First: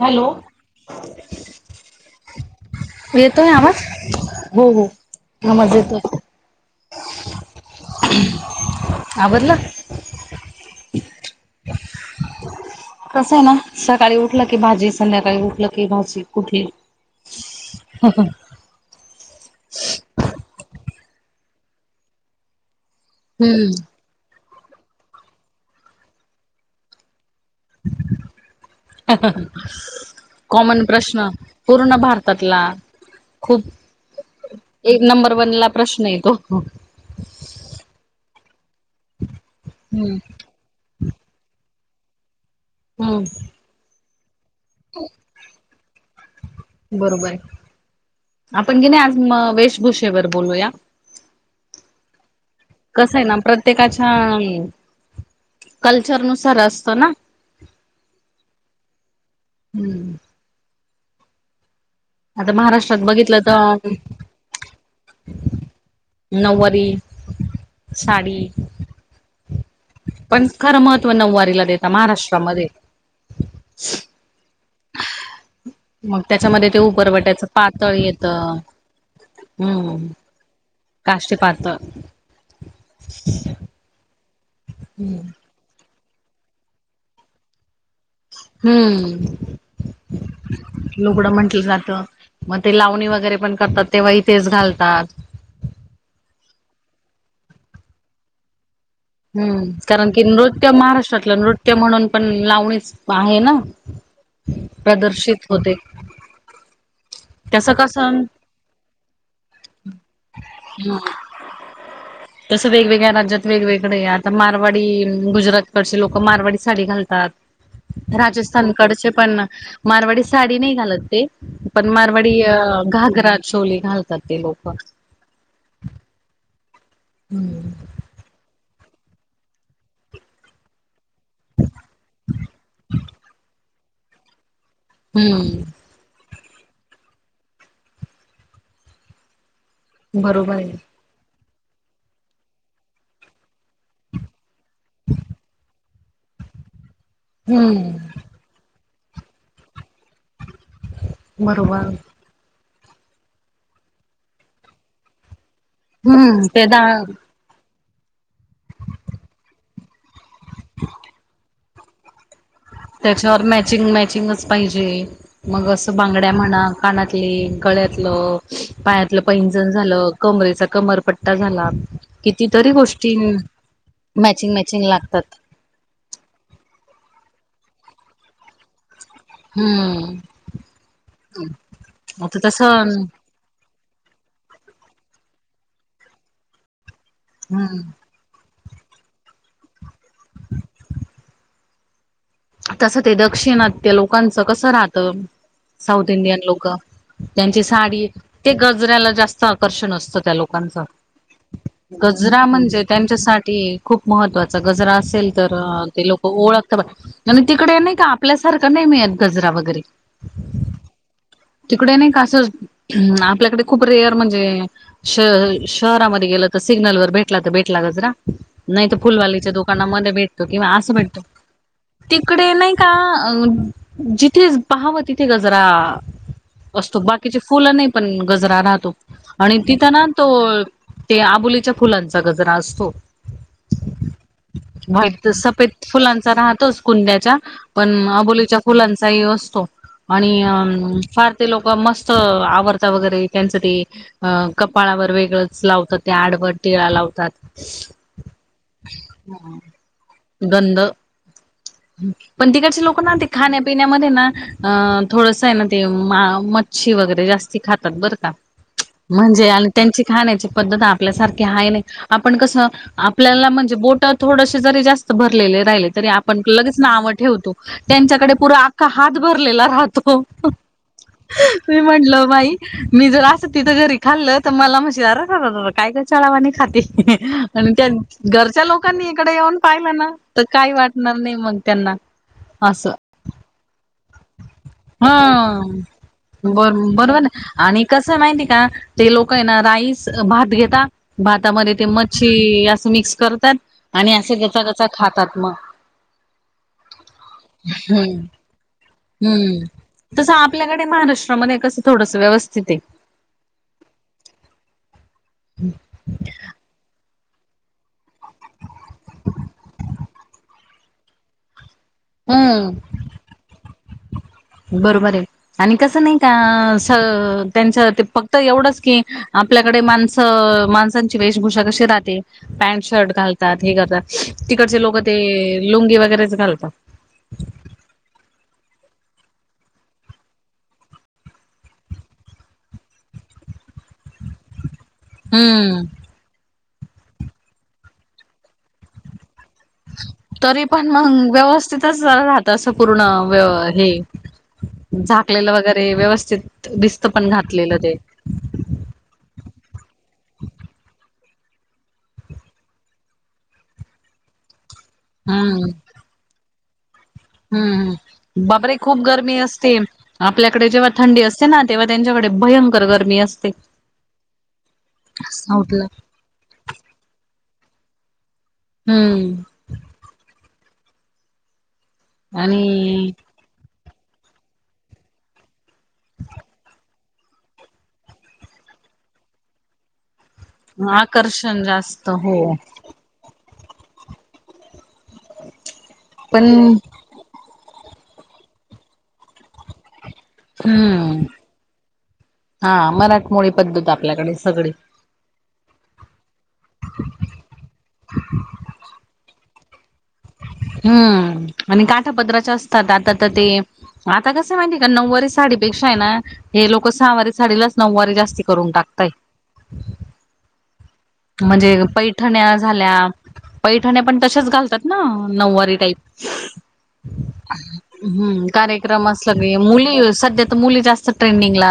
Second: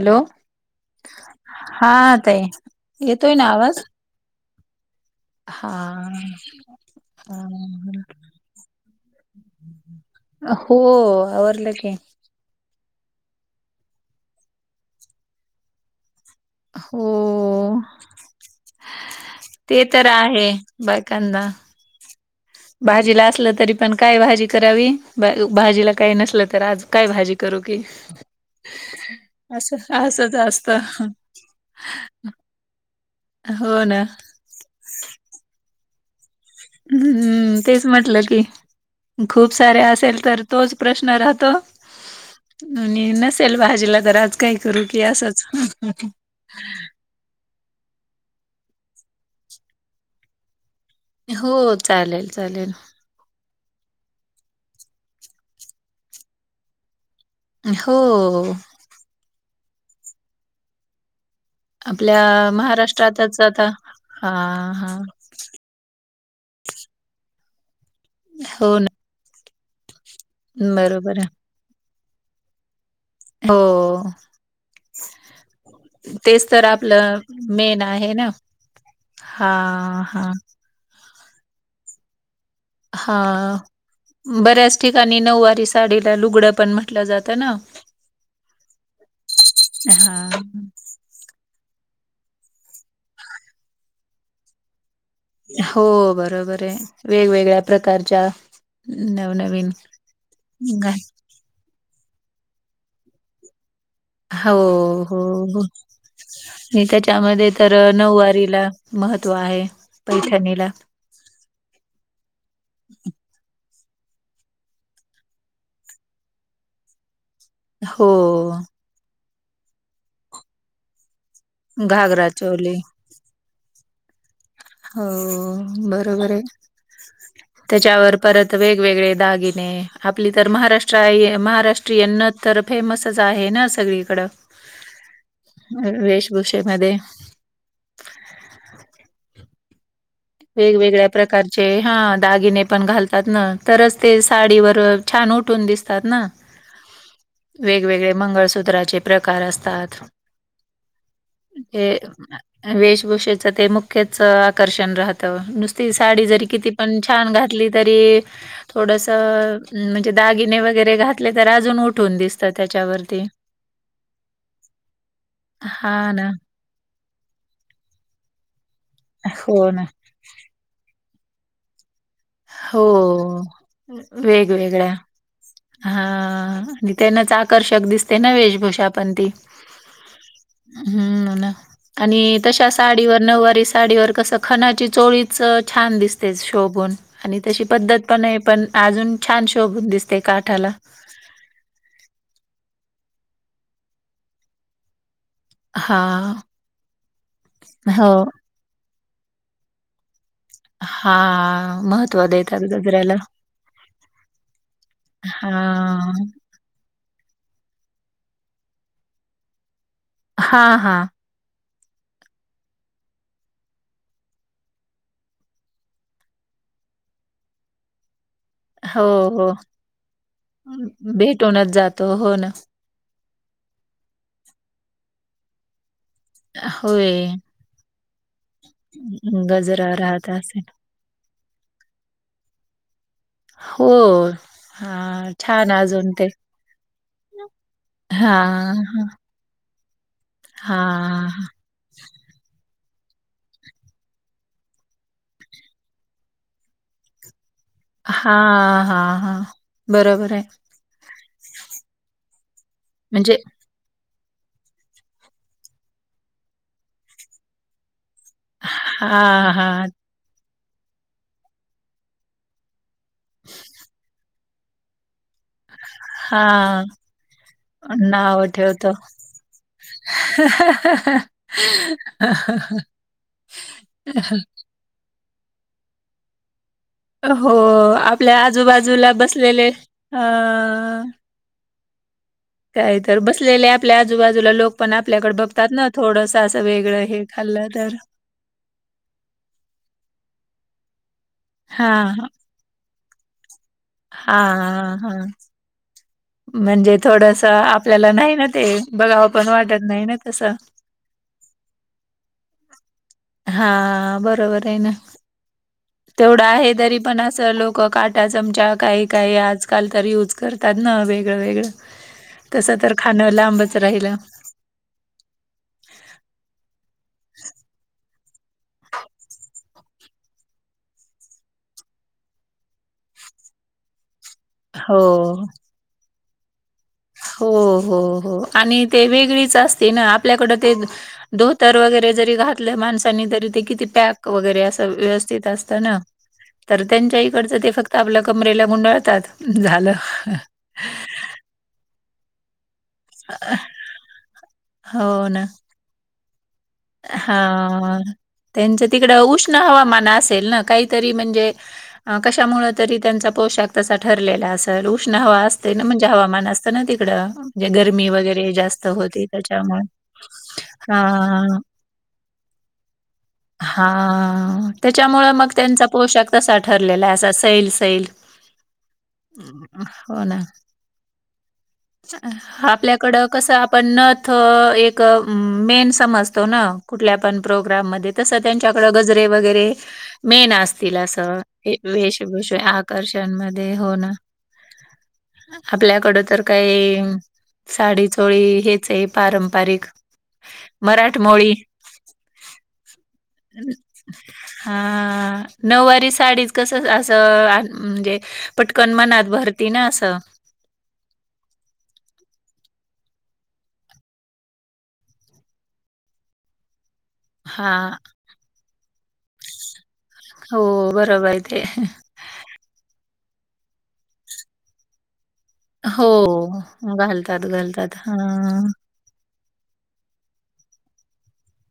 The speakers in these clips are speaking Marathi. हॅलो! हा ताई येतोय आवाज? हो हो. हा, आवाज येतोय. हम्. आवरलं? [inaudible] हो आवरलं की. कस आहे ना सकाळी उठलं की भाजी, संध्याकाळी उठलं की भाजी. कुठे, हो हा हा. ते तर आहे, बायकांना. भाजीला असलं तरी हम्म पण काय भाजी करावी, भाजीला काही नसल तर आज काय भाजी करू की. असं असंच असत कॉमन प्रश्न पूर्ण भारतातला. खूप हो ना. [inaudible] एक नंबर वन ला प्रश्न आहे तो. हम्म तेच म्हटलं की खूप सारे हम्म असेल तर तोच प्रश्न राहतो आणि हम्म नसेल भाजीला घराच काही करू की असंच. बरोबर आहे. आपण की नाही आज वेशभूषेवर बोलूया. हो चालेल चालेल. कसं आहे ना प्रत्येकाच्या कल्चरनुसार असतं ना. हो. हम्म. आपल्या आता महाराष्ट्रात बघितलं महाराष्ट्रातच आता तर हा हा. [inaudible] नऊवारी साडी. हो ना पण खरं महत्त्व बरोबर नऊवारीला देता महाराष्ट्रामध्ये. हो. मग तेच तर त्याच्यामध्ये ते आपलं उपरवट्याचं मेन पातळ आहे ना. येतं हा हा. राष्ट्रपात. हा, बऱ्याच ठिकाणी नऊवारी साडीला लुगडं पण म्हटलं जातं ना. हम्म. हा लुगडं म्हंटलं जातं मग ते लावणी वगैरे पण करतात तेव्हाही थेच घालतात. हो बरोबर आहे, वेगवेगळ्या प्रकारच्या. नवनवीन हम्म कारण कि नृत्य घा महाराष्ट्रातलं नृत्य म्हणून पण लावणीच आहे ना. हो हो प्रदर्शित हो. होते आणि त्याच्यामध्ये त्याचं तर कसं नऊवारीला महत्व आहे पैचानीला. [inaudible] तसं वेगवेगळ्या राज्यात वेगवेगळ्या डे, आता मारवाडी गुजरात कडचे लोक मारवाडी साडी घालतात. हो राजस्थानकडचे पण मारवाडी साडी नाही घालत ते. पण घागरा मारवाडी अ चोली घागरा, चोली घालतात ते लोक. हो बरोबर आहे. त्याच्यावर परत वेगवेगळे दागिने, आपली तर महाराष्ट्र महाराष्ट्रीयन तर फेमसच आहे ना सगळीकडं. हम्म. व-वेश भूषेमध्ये. बरोबर आहे वेगवेगळ्या प्रकारचे, हां दागिने, पण घालतात ना, तरच ते साडीवर, छान उठून दिसतात ना. [inaudible] वेग-वेगळे हम्म मंगळसूत्राचे, प्रकार असतात. बरोबर हे, वेशभूषेच ते, मुख्यच आकर्षण राह त, नुसती साडी जरी हम्म ते किती दा पण, छान घा तली, तरी थोडस, म्हणजे दागिने वगैरे घातले, तर अजून उठून दिस त्याच्यावर मॅचिंग-मॅचिंगच पाहिजे, मग हा असं ना बांगड्या म्हणा कानातले, गळ्यातलं, पायातलं पैंजण हो ना. झालं. कमरेचा, कमरपट्टा झाला. कितीतरी हो गोष्टी, मॅचिंग-मॅचिंग वेगवेगळ्या लागतात. हा आणी तेनाच, आकर्षक दिसते ना, वेशभूषा पण ती. हम्म ह् ना, आणि आता तशा तसं साडीवर नववारी सा डीवर कसं, खनाची चोळीच, छान दिसतेच, शोभून. आणि तशी हम्म पद्धत पण ये पण, अजून छान शोभून दिसते, काठाला. तसं ते दक्षिणात्य, लोकांचं कसं राहत? साऊथ इंडियन हा. लोकं, त्यांची साडी हो ते गजऱ्याला जास्त आकर्षण असतं, त्या लोक कंचं, हा महत्त्व गजरा, देतात म्हणजे गजऱ्याला त्यांच्यासाठी, खूप महत्त्वा च, गजरा असेल तर, ते हा. लोक ओळख [unintelligible] आणि तिकडे नाही का, आपल्यासारखं नही मिळत, गजरा वगैरे. हां हां. तिकडे नही का असं, आपल्याकडे खूप रेअर, म्हणजे श-शहरामध्ये गेलं तर, सिग्नल वर भेटला तर भेटला, गजरा. नाही तर, हो फुलवालीच्या दुकानामध्ये भेटतो, किंवा असं भेटतो. तोंडात जात तिकडे नही का, जिथे पहावं, तिथे गजरा असतो, होय बाकीचे फुलं नाही पण, गजरा राहतो, आणि गजरा तिथं ना, राहत असे. तो ते, आबोलीच्या फुलांचा, गजरा असतो. हो. व्हाईट त हां, सफेद छान अजून ते फुलांचा, राहतोच. कुंदयाच्या, पण अबोलीच्या हां, फुलांचाहीं असतो, आणि हां, हां, फार ते लोक मस्त आवरता वगैरे, त्यांचं ते अ कपाळावर वेगळंच लावतात, ते आडवा टिळा लावतात. हा हा हा, बरोबर ये. गंध पण तिकडचे लोकं ना, ते म्हणजे खाण्या पिण्यामध्ये ना, अ थोडस ये ना ते, मा-मच्छी वगैरे, जास्ती खातात, बरं का. म्हणजे हां, आणि हां, त्यांची खाण्याची पद्धत, आपल्यासारखी आहे नही, आपण कसं आपल्याला, म्हणजे बोट थोडशी जरी जास्त भरलेले राहिले तरी, आपण लगेच हां, नाव ठेवतो, त्यांच्याकडे नाव पुरा आक्खा ठेवतो. हात, भरलेला राहतो. हो, मी म्हटलं बाई, मी जर अस तिथं घरी, खाल्ल त, मला म्हणशील अरररांरा काय गचाळ वाणी खाते. हो, आणि त्या, आपल्या घरच्या लोकांनी, आजूबाजूला इकडे येऊन, बसलेले पाहिलं ना, अ, तर काय वाट नही मग, त्यांना काही तर बसलेले आपल्या आजूबाजूला लोक पण आपल्याकडे हा बघतात ना थोडस असं बर वेगळ. बरोबर ना आणि कसं माहिती का. ते लोक आहे ना राईस भात घेतात भातामध्ये ते हां, हां, मच्छी असं मिक्स करतात आणि असे कचा कसा हां, हां. खातात मग. म्हणजे थोडस. ह आपल्याला नाही ना ते बघावं पण हम्म वाटत नाही ना तस तसं आपल्याकडे महाराष्ट्रामध्ये कस थोडस व्यवस्थ. तिथे. हा बरोबर आहे ना तेवढं आहे तरी. पण असं लोकं काटा चमचा काही काही आजकाल तर यूज करतात ना वेगळंळ तस हम्म तर खाण लांबच राहिलं बरोबर आहे आणि कसं नाही का त्यांचं ते प तर एवढंच की आपल्याकडे माणसं माणसांची वेशभूषा कशी राहते पॅन्ट शर्ट घालतात हे करतात तिकडचे लोक हो ते लुंगी वगैरेच घालता हो हो हो आणि ते वेगळीच असते ना आपल्याकडं ते धोतर वगैरे जरी घातलं माणसानी तरी ते किती पॅक वगैरे असं व्यवस्थित असतं हम्म ना तर त्यांच्या इकडचं ते फक्त आपल्या कमरेला गुंडळतात झालं तरी पण मग व्यवस्थितच राहत असं पूर्ण व्य हे. हो ना. झाकलेलं वगैरे व्यवस्थित दिसत पण घातलेलं ते हां. त्यांचं तिकड उष्ण हवामान असेल ना काहीतरी म्हणजे कशामुळे तरी त्यांचा पोशाख तसा ठरलेला असेल तक्ष्ण हवा असते ना म्हणजे हवामान असतं ना तिकडं म्हणजे हम्म गरमी हम्म वगैरे बाप रे जास्त खूप होते गरमी असते त्याच्यामुळे. आपल्याकडे जेव्हा थंडी असते हां, ना तेव्हा त्यांच्याकडे भयंकर गर्मी असते. हा त्याच्यामुळे मग साऊथला त्यांचा पोशाख कसा ठरलेला असा सैल सैल हम्म हो ना आणि आपल्याकडं कस आपण नथ एक मेन समज तोना कुठल्या पण प्रोग्राम म तस त्यांच्याकडे गजरे वगैरे मेन असतील असं आकर्षण जास्त हो वेशभूषा आकर्षण मध्ये हो ना आपल्याकड तर पण काही साडी चोळी हेच आहे पारंपरिक हम्म मराठमोळी हा मराठी हा. नऊवारी साडीच कसं असं म्हणजे पटकन मनात भरती ना असं हम्म आणि काठापदराच्या असतात आता आ तर ते आता कस माहिती आहे का नऊवारी साडीपेक्षा आहे ना हे लोक सहावारी हा साडीलाच नऊवारीे जास्ती करून टाकताय हो बरोबर आहे ते ठण्या झाल्या पैठण्या पण तशच घालतात ना नऊवार हो घालतात घालतात हम्म हा कारे विक्रम असलं क मुली सध्या तर मुली जास्त ट्रेंडिंगला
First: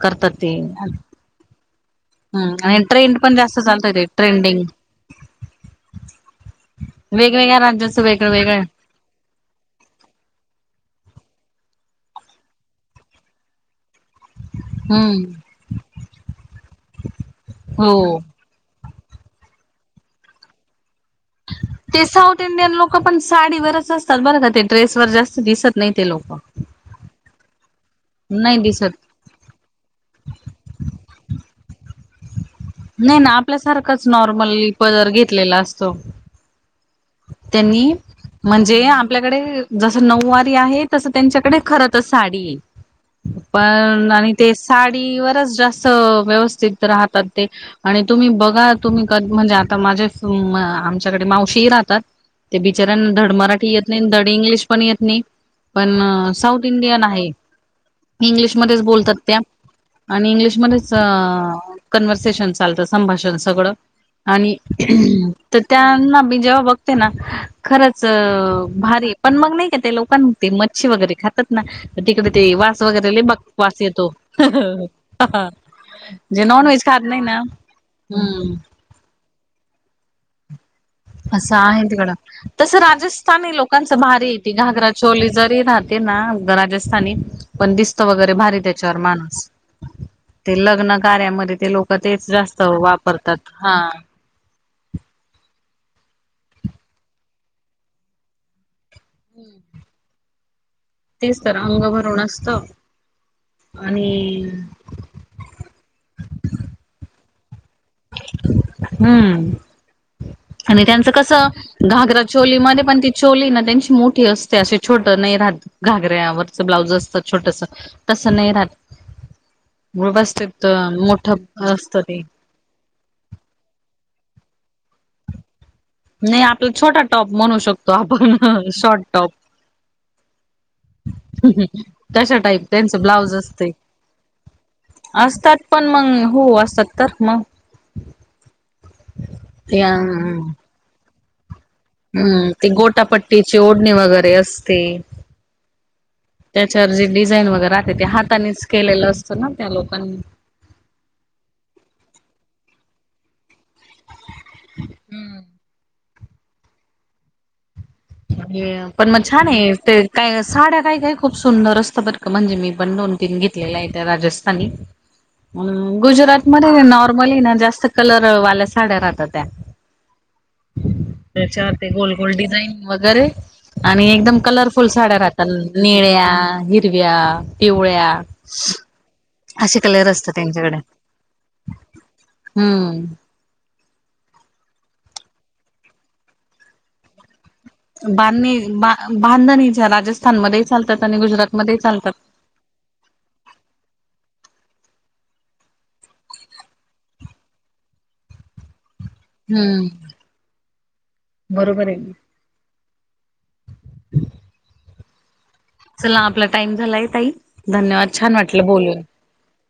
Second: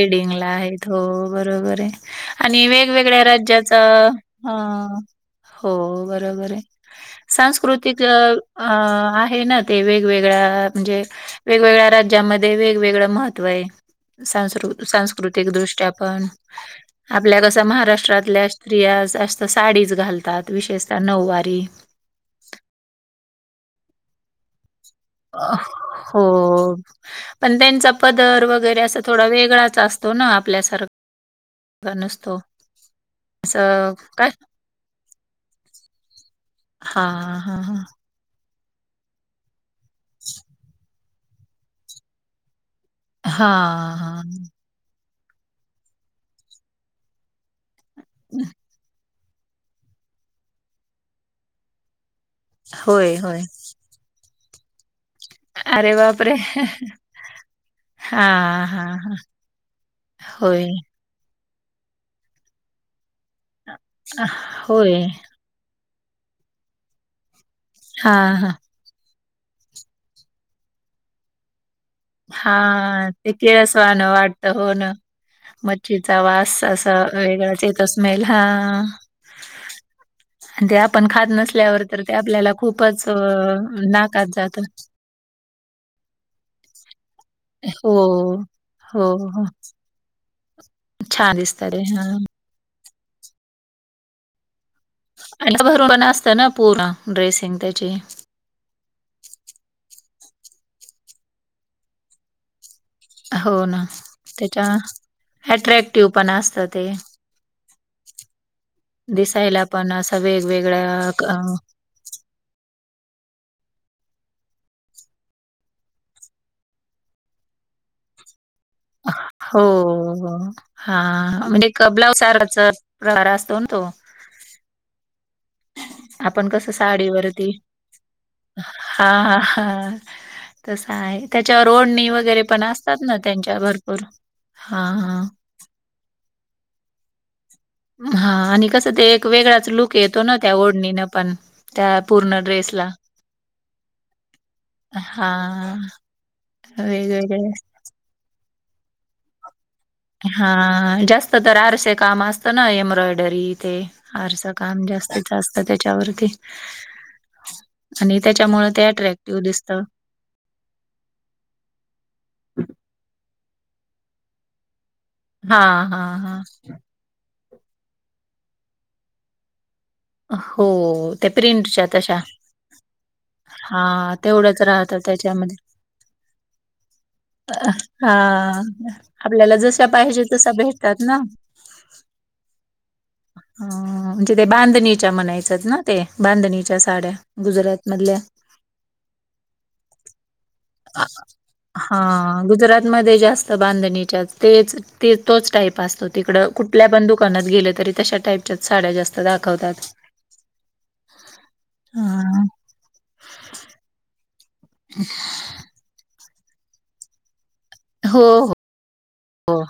करतात ला ते आहेत हो हम्म बरोबर आहे आणि ट्रेंड वेगवेगळ्या पण जास्त राज्याचा चालतय ते अ ट्रेंडिंग हो बरोबर आहे वेगवेगळ्या राज्याचं सांस्कृतिक वेगळं वेगळं आहे ना ते वेगवेगळ्या म्हणजे वेगवेगळ्या राज्यामध्ये वेगवेगळं महत्व आहे. संस्कृ हम्म सांस्कृतिक दृष्ट्या पण आपल्या कस हो महाराष्ट्रातल्या स्त्रिया जास्त साडीज घालतात विशेषतः नऊवारी ते साऊथ इंडियन लोक पण साडीवरच असतात बरं का ते [unintelligible] नाही ते हो लोक. पण त्यांचा पदर नाही वगैरे दिसत अस थोडा वेगळाच असतो ना आपल्यासारखा नसतो नाही ना असं आपल्यासारखच काय नॉर्मल पदर घेतलेला असतो. हा हा हा त्यांनी म्हणजे आपल्याकडे जसं नऊवारी आहे तसं त्यांच्याकडे खर तर साडी ये. हां, पण आणि हां. ते साडीवरच जास्त व्यवस्थित राहतात ते. आणि तुम्ही बघा तुम्ही क म्हणजे आता माझे आमच्याकडे मावशी राहतात ते बिचारऱ्यांना होय, धड होय. मराठी येत नाही धड इंग्लिश पण येत नाही अरे पण बापरे! साऊथ इंडियन आहे हां, इंग्लिशमध्येच हां. हां. बोलतात त्या आणि होय, इंग्लिशमध्येच अ कन्वर्सेशन चालतं संभाषण सगळं आणि होय. तर त्यांना मी जेव्हा बघते ना खरंच हां, हां. भारी पण मग नाही का ते लोकांन मध्ये मच्ची वगैरे खात तिकडे ते वास हां, वगैरे ते बघ वास येतो किळसवाणं हा वाटतं. हो ना. हं हं मच्छीचा वास असा वेगळाच येत स्मेल हा हम्म हा [unintelligible] असं आहे नसल्यावर तर तिकडं ते आपल्याला तस खूपच अ, राजस्थानी लोकांच नाकात भारी येत जातं. घाघरा चोली जरी राहते ना राजस्थानीत पण हो, दिसतं वगैरे भारी त्याच्यावर हो, हो. माणूस ते लग्न छान कार्यामध्ये दिसतं ते लोक हां. तेच जास्त वापरतात ह [unintelligible] भर पण असतं ना पूर्ण ड्रेसिंग त्याची हम्म तेच तर अंग भरून असत हो ना आणि त्याच्या अट्रॅक्टिव्ह पण असत ते हम्म दिसायला पण असा आणि वेगवेगळ्या त्यांचं अ कसं घागरा चोलीमध्ये पण ती चोली ना त्यांची मोठी असते असे छोट नाही राहत घागऱ्यावरच ब्लाउज असतात छोटस तसं नाही राहत हो व्यवस्थित हा मोठ म्हणजे असत ब्लाऊज ते साराच [unintelligible] प्रहारा असतो ना तो नाही आपण आपला कसं छोटा टॉप साडीवरती म्हणू शकतो आपण शॉर्ट हा टॉप ह ह तस आहे त्याच्यावर ओडणी तशा वगैरे पण टाईप असतात त्यांचं ना ब्लाउज त्यांच्या असते भरपूर हा हा असतात पण मग हो असतात तर मग हा आणि कसं ते एक वेगळाच ते लुक येतो ना त्या ओढणीनं पण. त्या पूर्ण हम्म ते ड्रेसला गोटापट्टीची ओढणी वगैरे असते हां त्याच्यावर जे डिझाईन वेगवेगळे वगैरेते ते हातानेच केलेलं असतं ना त्या लोकांनी हा जास्त तर आरसे काम असत ना एम्ब्रॉयडरी ते हरं काम जास्तीत जास्त त्याच्यावरती आणि [unintelligible] ते हम्म पण मग अट्रॅक्टिव्ह छान दिसतं. ते काय साड्या काय काय खूप सुंदर असतं बर क म्हणजे मी पण दोन तीन घेतलेल्या आहे त्या राजस्थानी हां हां हां. गुजरात मध्ये नॉर्मली ना जास्त कलरवाल्या साड्या राहतात त्या. हो, त्या त्याच्या प्रिंटच्या ते गोल तशा. गोल डिझाईन वगैरे आणि हां, एकदम तेवढंच कलरफुल राहतं साड्या राहतात त्याच्यामध्ये. निळ्या, हिरव्या, पिवळ्या हां, आपल्याला असे जशा कलर पाहिजे असतात तशा त्यांच्याकडे भेटतात ना. हम्म. ह म्हणजे ते बांधणीच्या म्हणायचात ना ते बांधणीच्या साड्या गुजरात बांधणी बांधणी ज्या राजस्थानमध्ये ही चालतात अ, आणि गुजरातमध्ये ही चालतात. हां, गुजरातमध्ये जास्त बांधणीच्या तेच ते तोच टाईप असतो तिकड कुठल्या पण दुकानात गेलं तरी तशा टाईप च्याच साड्या जास्त हम्म दाखवतात. बरोबर आहे. हां. [inaudible] चला आपला टाइम झालाय ताई. धन्यवाद हो, छान हो, वाटलं बोलून हो,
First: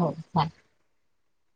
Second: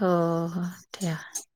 हो. [unintelligible]